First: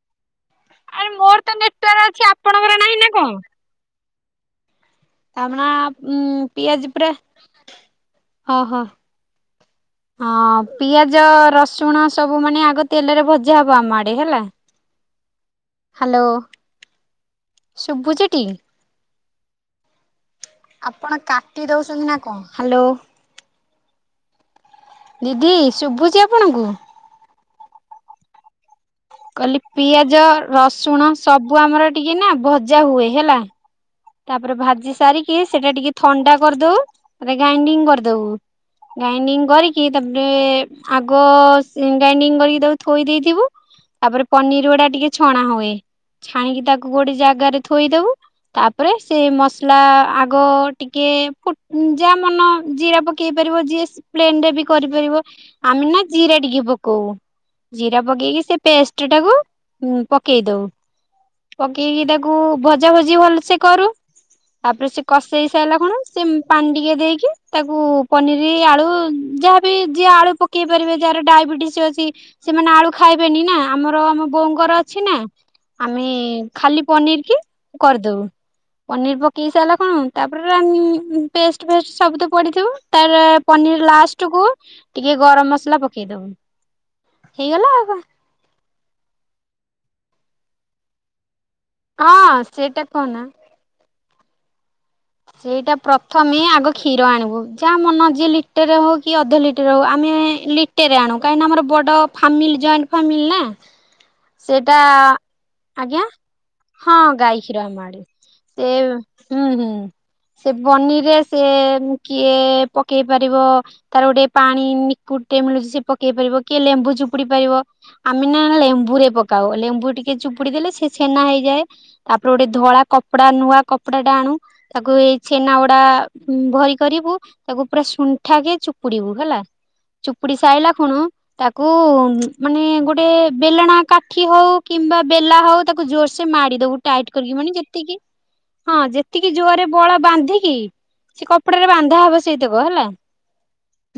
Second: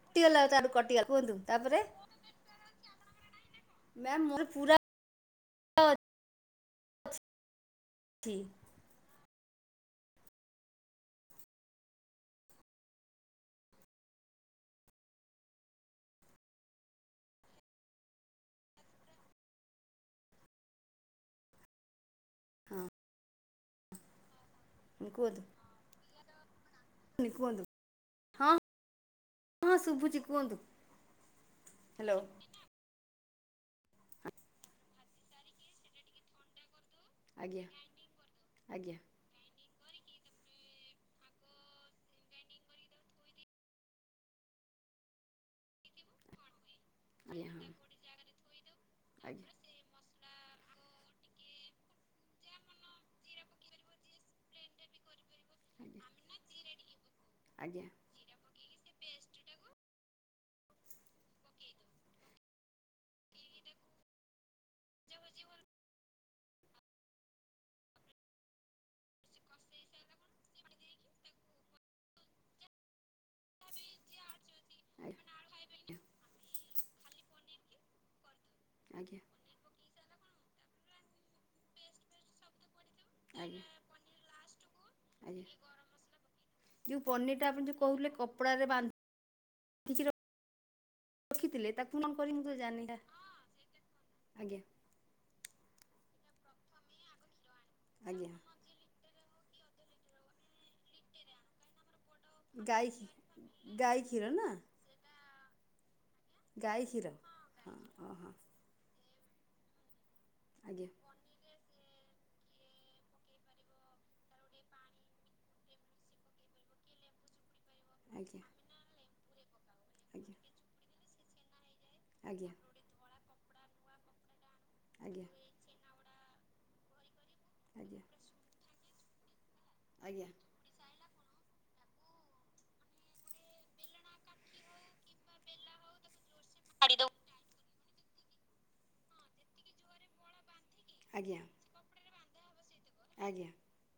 କଟିଗଲା ତାଠୁ କଟିଗଲା କୁହନ୍ତୁ ମୋର ତାପରେ ତ ଆପଣଙ୍କର ନାହିଁ ନା କଣ? ମ୍ୟା ମୋ ପୁରା ତାମ ଉ ପିଆଜ ପରେ ଅଛି ହ ହୋ। ହଁ ପିଆଜ ରସୁଣ ସବୁ ମାନେ ଆଗ ତେଲରେ ଭଜା ହବ ଆମ ଆଡେ ହେଲା। ହ୍ୟାଲୋ ଶୁଭୁ ଜେଟି ଆପଣ କାଟି ଦଉଛନ୍ତି ନା। ହ୍ୟାଲୋ। ହଁ କୁହନ୍ତୁ ଦିଦି ଶୁଭୁଛି ଆପ- ଆପଣଙ୍କୁ? କୁହନ୍ତୁ ହଁ। କହିଲି ହଁ ଶୁଭୁଛି ପିଆଜ କୁହନ୍ତୁ ରସୁଣ ସବୁ ଆମର ହ୍ୟାଲୋ ଟିକେ ନା ଭଜା ହୁଏ ହେଲା। ତାପରେ ଭାଜି ସାରିକି ସେଇଟା ଟିକେ ଥଣ୍ଡା କରିଦଉ ମନେ ଆଜ୍ଞା ଗ୍ରାଇଣ୍ଡିଙ୍ଗ କରିଦବୁ ଆଜ୍ଞା ଗାଇଣ୍ଡିଙ୍ଗ କରିକି କି ତାପରେ ଆଗ ସି ଗ୍ରାଇଡିଙ୍ଗ କରିକି ତାକୁ ଥୋଇ ଦେଇଥିବୁ ତାପରେ ପନିର ଗୁଡା ଟିକେ ଛଣା ହୁଏ ଛାଣିକି ତାକୁ ଗୋଟେ ଆଜ୍ଞା ଜାଗାରେ ହଁ ଥୋଇଦବୁ ତା ରେ ସେ ଆଜ୍ଞା ମସଲା ଆ ଆଗ ଟିକେ ଫୁ ଯାହା ମନ ଜିରା ପକେଇ ପାରିବ ଯିଏ ପ୍ଲେନ ରେ ବି କରିପାରିବ ଆମେ ନା ଜିରା ଟିକେ ପକୋ କୋଉ ଆଜ୍ଞା ଜିରା ପକେଇକି ସେ ପେଷ୍ଟ ଟି ଟାକୁ ଉଁ ପକେଇ ଦଉ ପକେଇକି ତାକୁ ଭଜା ଭଜି ଭଲ ସେ କରୁ ତାପରେ ସେ କସେଇ ହେଇସାଇଲା କଣ ସେ ପାଣି ଟିକିଏ ଦେଇକି ତାକୁ ପନିରି ଆଳୁ ଯାହା ବି ଜିଏ ଆଳୁ ପକେଇପାରିବେ ଯାହାର ଡାଇବେଟିସ୍ ଅଛି ସେମାନେ ଆଳୁ ଖା ଖାଇବେନି ନା ଆମର ଆମ ବୋଉଙ୍କର ଅଛି ଆଜ୍ଞା ନା ଆମେ ଖାଲି ପନିର କି କରିଦବୁ। ପନିରି ଆଜ୍ଞା ପକେଇ ସାରିଲା କଣ ତାପରେ ରଂରିଙ୍ଗ ପେଷ୍ଟ ଫେଷ୍ଟ ସବୁ ତ ପଡିଥିବ। ତାର ଆଜ୍ଞା ପନିର ଲାଷ୍ଟ କୁ ଟିକେ ଗରମ ଆଜ୍ଞା ମସଲା ପକେଇ ଯେଉଁ ଦବୁ ପନିରଟା ଆପଣ ହେଇଗଲା ଯେଉଁ ଆଉ କଣ। କହୁଥିଲେ କପଡ଼ାରେ ବାନ୍ଧିକି [unintelligible] ରଖିଥିଲେ ତାକୁ କଣ କରି ହଁ ମୁଁ ତ ସେଇଟା ଜାଣି ନ ରା କହନା ଆଜ୍ଞା। ସେଇଟା ପ୍ରଥମେ ଆଗ କ୍ଷୀର ଆଣିବୁ ଯାହା ମନ ଯିଏ ଆଜ୍ଞା ଲିଟରରେ ହଉ କି ଅଧ ଲିଟ ଲିଟ ହଉ ଆମେ ଲିଟେରେ ଆଣୁ କାହିଁକିନା ଆମର ବଡ଼ ଫାମିଲ ଗାଈ ଜଏଣ୍ଟ ଫାମିଲ ନା ଗାଈ କ୍ଷୀର ନା ସେଟା ଆଜ୍ଞା। ଗାଈ ହଁ କ୍ଷୀର ଗାଈ କ୍ଷୀର ହଁ ଆମ ଆଡ଼େ ହଁ ସେ ହୁଁ ହୁଁ। ସେ ଆଜ୍ଞା ପନିରରେ ସେ କିଏ ପକେଇ ପାରିବ ତାର ଗୋଟେ ପାଣିି ନିକ୍ୱୁଟ୍ ଟେ ମିଳୁଛି ସେ ପକେଇ ପାରିବ କିଏ ଲେମ୍ବୁ ଚୁପୁଡି ପାରିବ। ଆମେ ନା ଆଜ୍ଞା। ଲେମ୍ବୁରେ ପକାଉ ଲେମ୍ବୁ ଟିକେ ଆଜ୍ଞା। ଚୁପୁଡି ଦେଲେ ସେ ଛେନା ହେଇଯାଏ। ତାପରେ ଗୋଟେ ଆଜ୍ଞା ଧଳା କପ ନୂଆ କପଡା ଟା ଆଣୁ। ତାକୁ ଏଇ ଆଜ୍ଞା। ଛେନା ଗୁଡ଼ା। ହୁଁ ଭଲ କରିବୁ। ତାକୁ ପୁରା ଆଜ୍ଞା ଶୁଣ୍ଠା କେ ଚୁ ପଡ଼ିବୁ ହେଲା। ଆଜ୍ଞା ଚୁପୁଡ଼ି ସାଇଲା ଖୁଣୁ ତାକୁ ମାନେ ଗୋଟେ ବେଲଣା କାଠି ହଉ କିମ୍ବା ବେଲା ହଉ ତାକୁ ଜୋରସ ସେ ମାଡ଼ି ଦବୁ ଟାଇଟ୍ କରିକି ମାନେ ଯେତିକି ହଁ ଯେତିକି ଜୋରେ ବଳ ବାନ୍ଧିକି ଆଜ୍ଞା। ସେ ଆଜ୍ଞା କପଡାରେ ବାନ୍ଧା ହବ ସେ ସେଇତ ବ ହେଲା ଆଜ୍ଞା। ଆଜ୍ଞା।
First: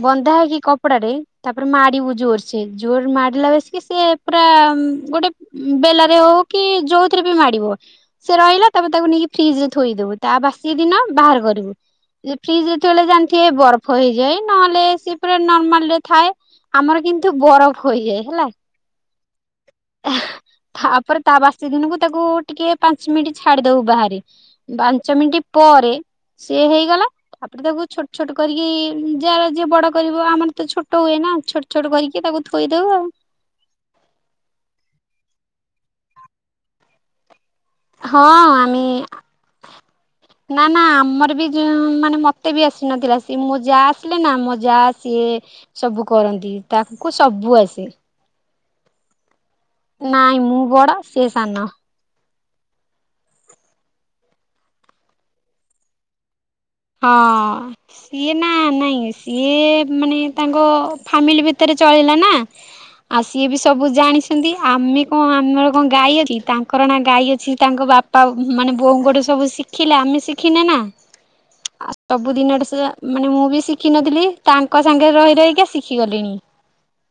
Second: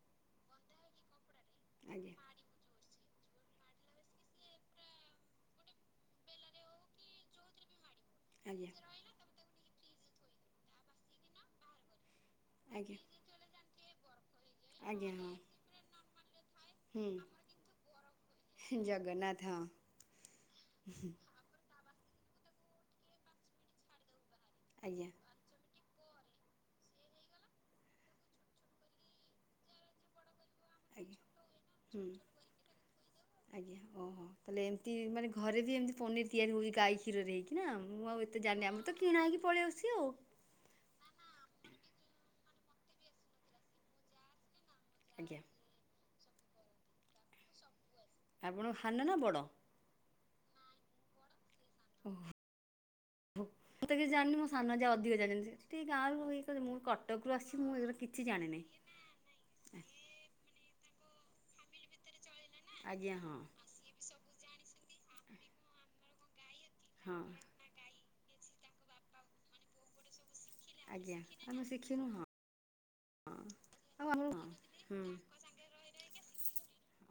ବନ୍ଧା ହେଇ କି କପଡା ରେ ତାପରେ ମାଡିିବୁ ଜୋରସେ ଜୋର ମାଡିଲା ବେଶ କି ସିଏ ପୁରା ଗୋଟେ ବେଲାରେ ହଉ କି ଯୋଉଥିରେ ବି ମାଡିବ ସେ ରହିଲା ତାପରେ ତାକୁ ନେଇକି ଫ୍ରିଜ ରେ ଥୋଇ ଦେବୁ ତା ବା ସି ଦିନ ବାହାର କରିବୁ। ଫ୍ରିଜ ଆଜ୍ଞା। ଯେତେବେଳେ ଜାଣିଥିବେ ବରଫ ହେଇଯାଏ ନହେଲେ ଆଜ୍ଞା ସେ ପୁରା ନର୍ମାଲ ରେ ଥାଏ ଆମର ହଁ। କିନ୍ତୁ ବରଫ ହେଇଯାଏ ହେଲା। ହୁଁ ଜଗନ୍ନାଥ ହଁ। ତାପରେ ତା ବାସି ଦିନକୁ ତାକୁ ଟିକେ ପାଞ୍ଚ ମିନିଟ୍ ଛାଡିଦବୁ ବାହାରେ। ଆଜ୍ଞା ପାଞ୍ଚ ମିନିଟ ପରେ ସିଏ ହେଇଗଲା ତାପରେ ତାକୁ ଛୋଟ ଛୋଟ କରିକି ଯାର ଯିଏ ବଡ କରିବ ଆମର ତ ଛୋଟ ହୁଏ ଆଜ୍ଞା ନା ଛୋଟ ଛୋଟ ହୁଁ। କରିକି ତାକୁ ଥୋଇଦଉ ଆଉ। ତି ମାନେ ଘରେ ବି ଏମତି ପନିର ତିଆରି ହେଉଛି ଗାଈ କ୍ଷୀରରେ ହେଇକି। ନା ମୁଁ ଆଉ ହଁ ଏତେ ଜାଣିନି ଆମର ଆମେ ତ କିଣା ହେଇକି ପଳେଇ ଆସୁଛି ଆଉ। ନା ନା ଆମର ବି ଯୋଉ ମାନେ ମ କେତେ ବି ଆସି ନଥିଲା ସିଏ ମୋ ଯା ଆସିଲେ ନା ମ ଯା ସିଏ ଆଜ୍ଞା ସବୁ କରନ୍ତି ତାକୁ ସବୁ ଆସେ। ଆପଣ ସାନ ନା ବଡ଼? ନାଇଁ ମୁଁ ବଡ଼ ସେ ସାନ। ମୁଁ ତ କିଛି ଜାନି ମୋ ସାନ ଯା ଅଧିକ ଜାଣିଚନ୍ତି ସେ ଠିକ ଆଉ ହଁ ସିଏ ନା ନାଇଁ ସିଏ ମାନେ ତାଙ୍କ ଙ୍କ ଫାମିଲି ଭିତରେ ଚଳିଲା ନା ଆଜ୍ଞା ଆଉ ହଁ ସିଏ ବି ସବୁ ଜାଣିସନ୍ତି ଆମେ କଣ ଆମର କଣ ଗାଈ ଅଛି ତା କରଣ ହଁ ଗାଈ ଅଛି ତାଙ୍କ ବାପା ମାନେ ବୋଉଙ୍କଠୁ ସବୁ ଶିଖିଲା ଆମେ ଶିଖ ଆଜ୍ଞା ଆମେ ଶି ଆ ସବୁଦନେ ବଶଜା ମାନେ ମୁଁ ବି ଆଉ ଶିଖିନଥିଲି ଆମର ହଁ ତାଙ୍କ ହୁଁ ସାଙ୍ଗରେ ରହି ରହିକା ଶିଖି ଗଲିଣି।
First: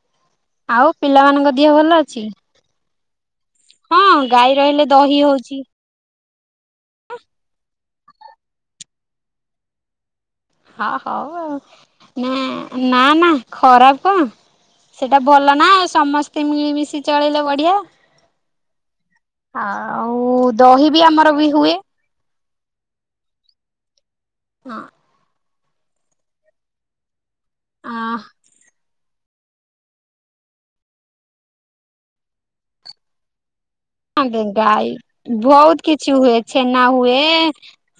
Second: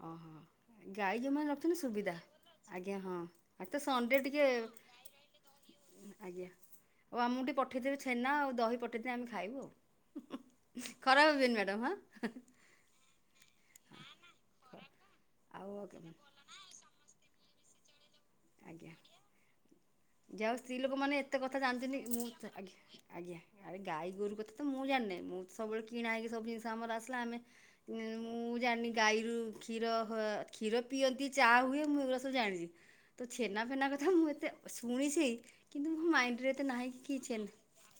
ଓହୋ। ଆଉ ଗାଈ ଯୋଉମାନେ ପିଲାମାନଙ୍କ ଦେହ ରଖିଛନ୍ତି ଭଲ ସୁବିଧା ଅଛି ଆଜ୍ଞା ହଁ ଆଜି ତ ସଣ୍ଡେ ହଁ ଟିକେ ଗାଈ ରହିଲେ ଦହି ହଉଚି। ଆଜ୍ଞା। ଓ ଆମୁକୁ ଟିକେ ପଠେଇଦେଇ ଛେନା ଆଉ ଦହି ପଟେଇଦେ ଆମେ ଖାଇବୁ ଆଉ। ହଁ ଖରାପ ହଉ ଭାବିବେନି ଆଉ ମ୍ୟାଡ଼ାମ୍ ନ ନା ନା ଖରାପ କଣ ହଁ। ସେଇଟା ଭଲ ନା ଆଉ ଓକେ ମ୍ୟାମ୍ ସମସ୍ତେ ମିଳିମିଶି ଚଳେଇଲେ ବଢ ଡିଆ ଆଜ୍ଞା। ଆଉ ଯାହା ହଉ ସ୍ତ୍ରୀ ଦହି ବି ଲୋକମାନେ ଆମର ଏତେ ବି କଥା ହୁଏ। ଜାଣିଛନ୍ତି ମୁଁ ଆଜ୍ଞା ଆଜ୍ଞା ଆରେ ଗାଈ ଗୁରୁ କଥା ତ ମୁଁ ଜାନି ମୁଁ ସବୁବେଳେ କିଣା ହୋଇକି ସବୁ ଜିନିଷ ଆମର ଆସିଲା ଆମେ ନା ମୁଁ ଜାନି ଗାଈରୁ କ୍ଷୀର କ୍ଷୀର ପିଅନ୍ତି ଚାହା ହୁଏ ମୁଁ ଏଗୁଡା ସବୁ ଜାଣିଛି। ତ ଛେ। ହ ଗାଈ ବହୁତ କିନ୍ତୁ ମୋ କିଛି ହୁଏ ମାଇଣ୍ଡରେ ଏତେ ଛେନା ନାହିଁ କି ହୁଏ ଛେନା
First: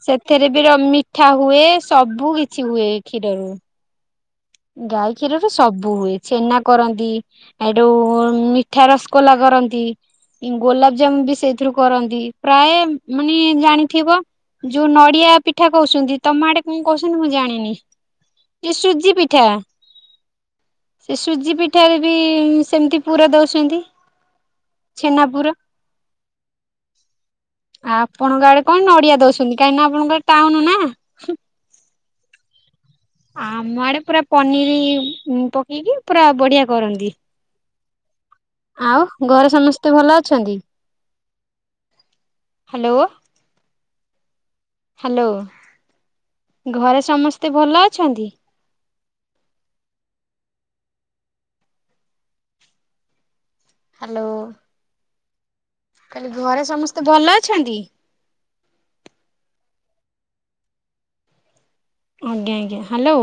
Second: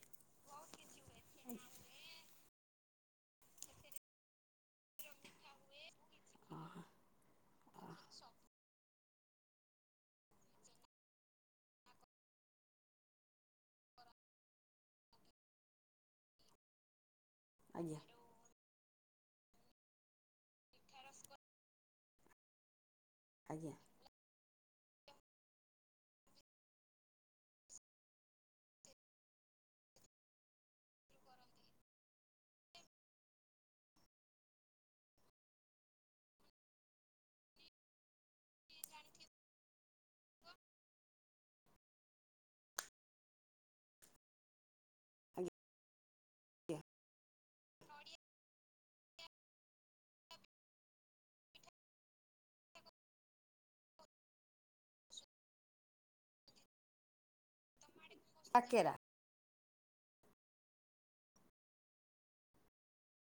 ସେଥିରେ ବି ରମି ମିଠା ହୁଏ ସବୁ କି କିଛି ହୁଏ ଖିରରୁ ଗାଈ କ୍ଷୀରରେ ସବୁ ହୁଏ ଛେନା କରନ୍ତି ଏଠୋ ମିଠା ରସଗୋଲା କରନ୍ତି ଗୋଲାପଜାମୁନ ବି ସେଇଥିରୁ କରନ୍ତି ପ୍ରାୟ ମାନେ ଜାଣିଥିବ ଯୋଉ ନଡିଆ ପିଠା କହୁଛନ୍ତି ତମ ଆଡେ କଣ କହୁ ମୁଁ ଜାଣିନି ଆଜ୍ଞା ଏ ସୁଜି ପିଠା। ସୁଜି ପିଠାରେବି ସେମିତି- ପୁରା ଆଜ୍ଞା ଦେଉଛନ୍ତି। ଛେନାପୁର। ଆପଣଙ୍କ ଆଡେ କଣ ନଡିଆ ଦଉଛନ୍ତି କାହିଁକି ନା ଆପଣଙ୍କ ଟାଉନ ନା। ଆମ ଆଡେ ପୁରା ପନିର ପକେଇକି ପୁରା ବଢିଆ କରନ୍ତି। ଆଉ ଘରେ ସମସ୍ତେ ଭଲ ଅଛନ୍ତି। ହ୍ୟାଲୋ। ହାଲୋ ଆଜ୍ଞା ଘରେ ସମସ୍ତେ ଭଲ ଅଛନ୍ତି। ହାଲୋ। କଇଲି ଘରେ ସମସ୍ତେ ଭଲ ଅଛନ୍ତି। କାକେରା। ଆଜ୍ଞା ଆଜ୍ଞା ହାଲୋ।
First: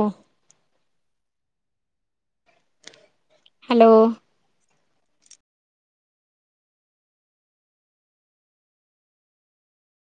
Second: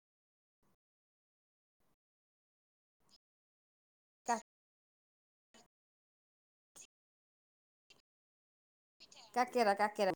ହାଲୋ। କାକେରା କାକେରା।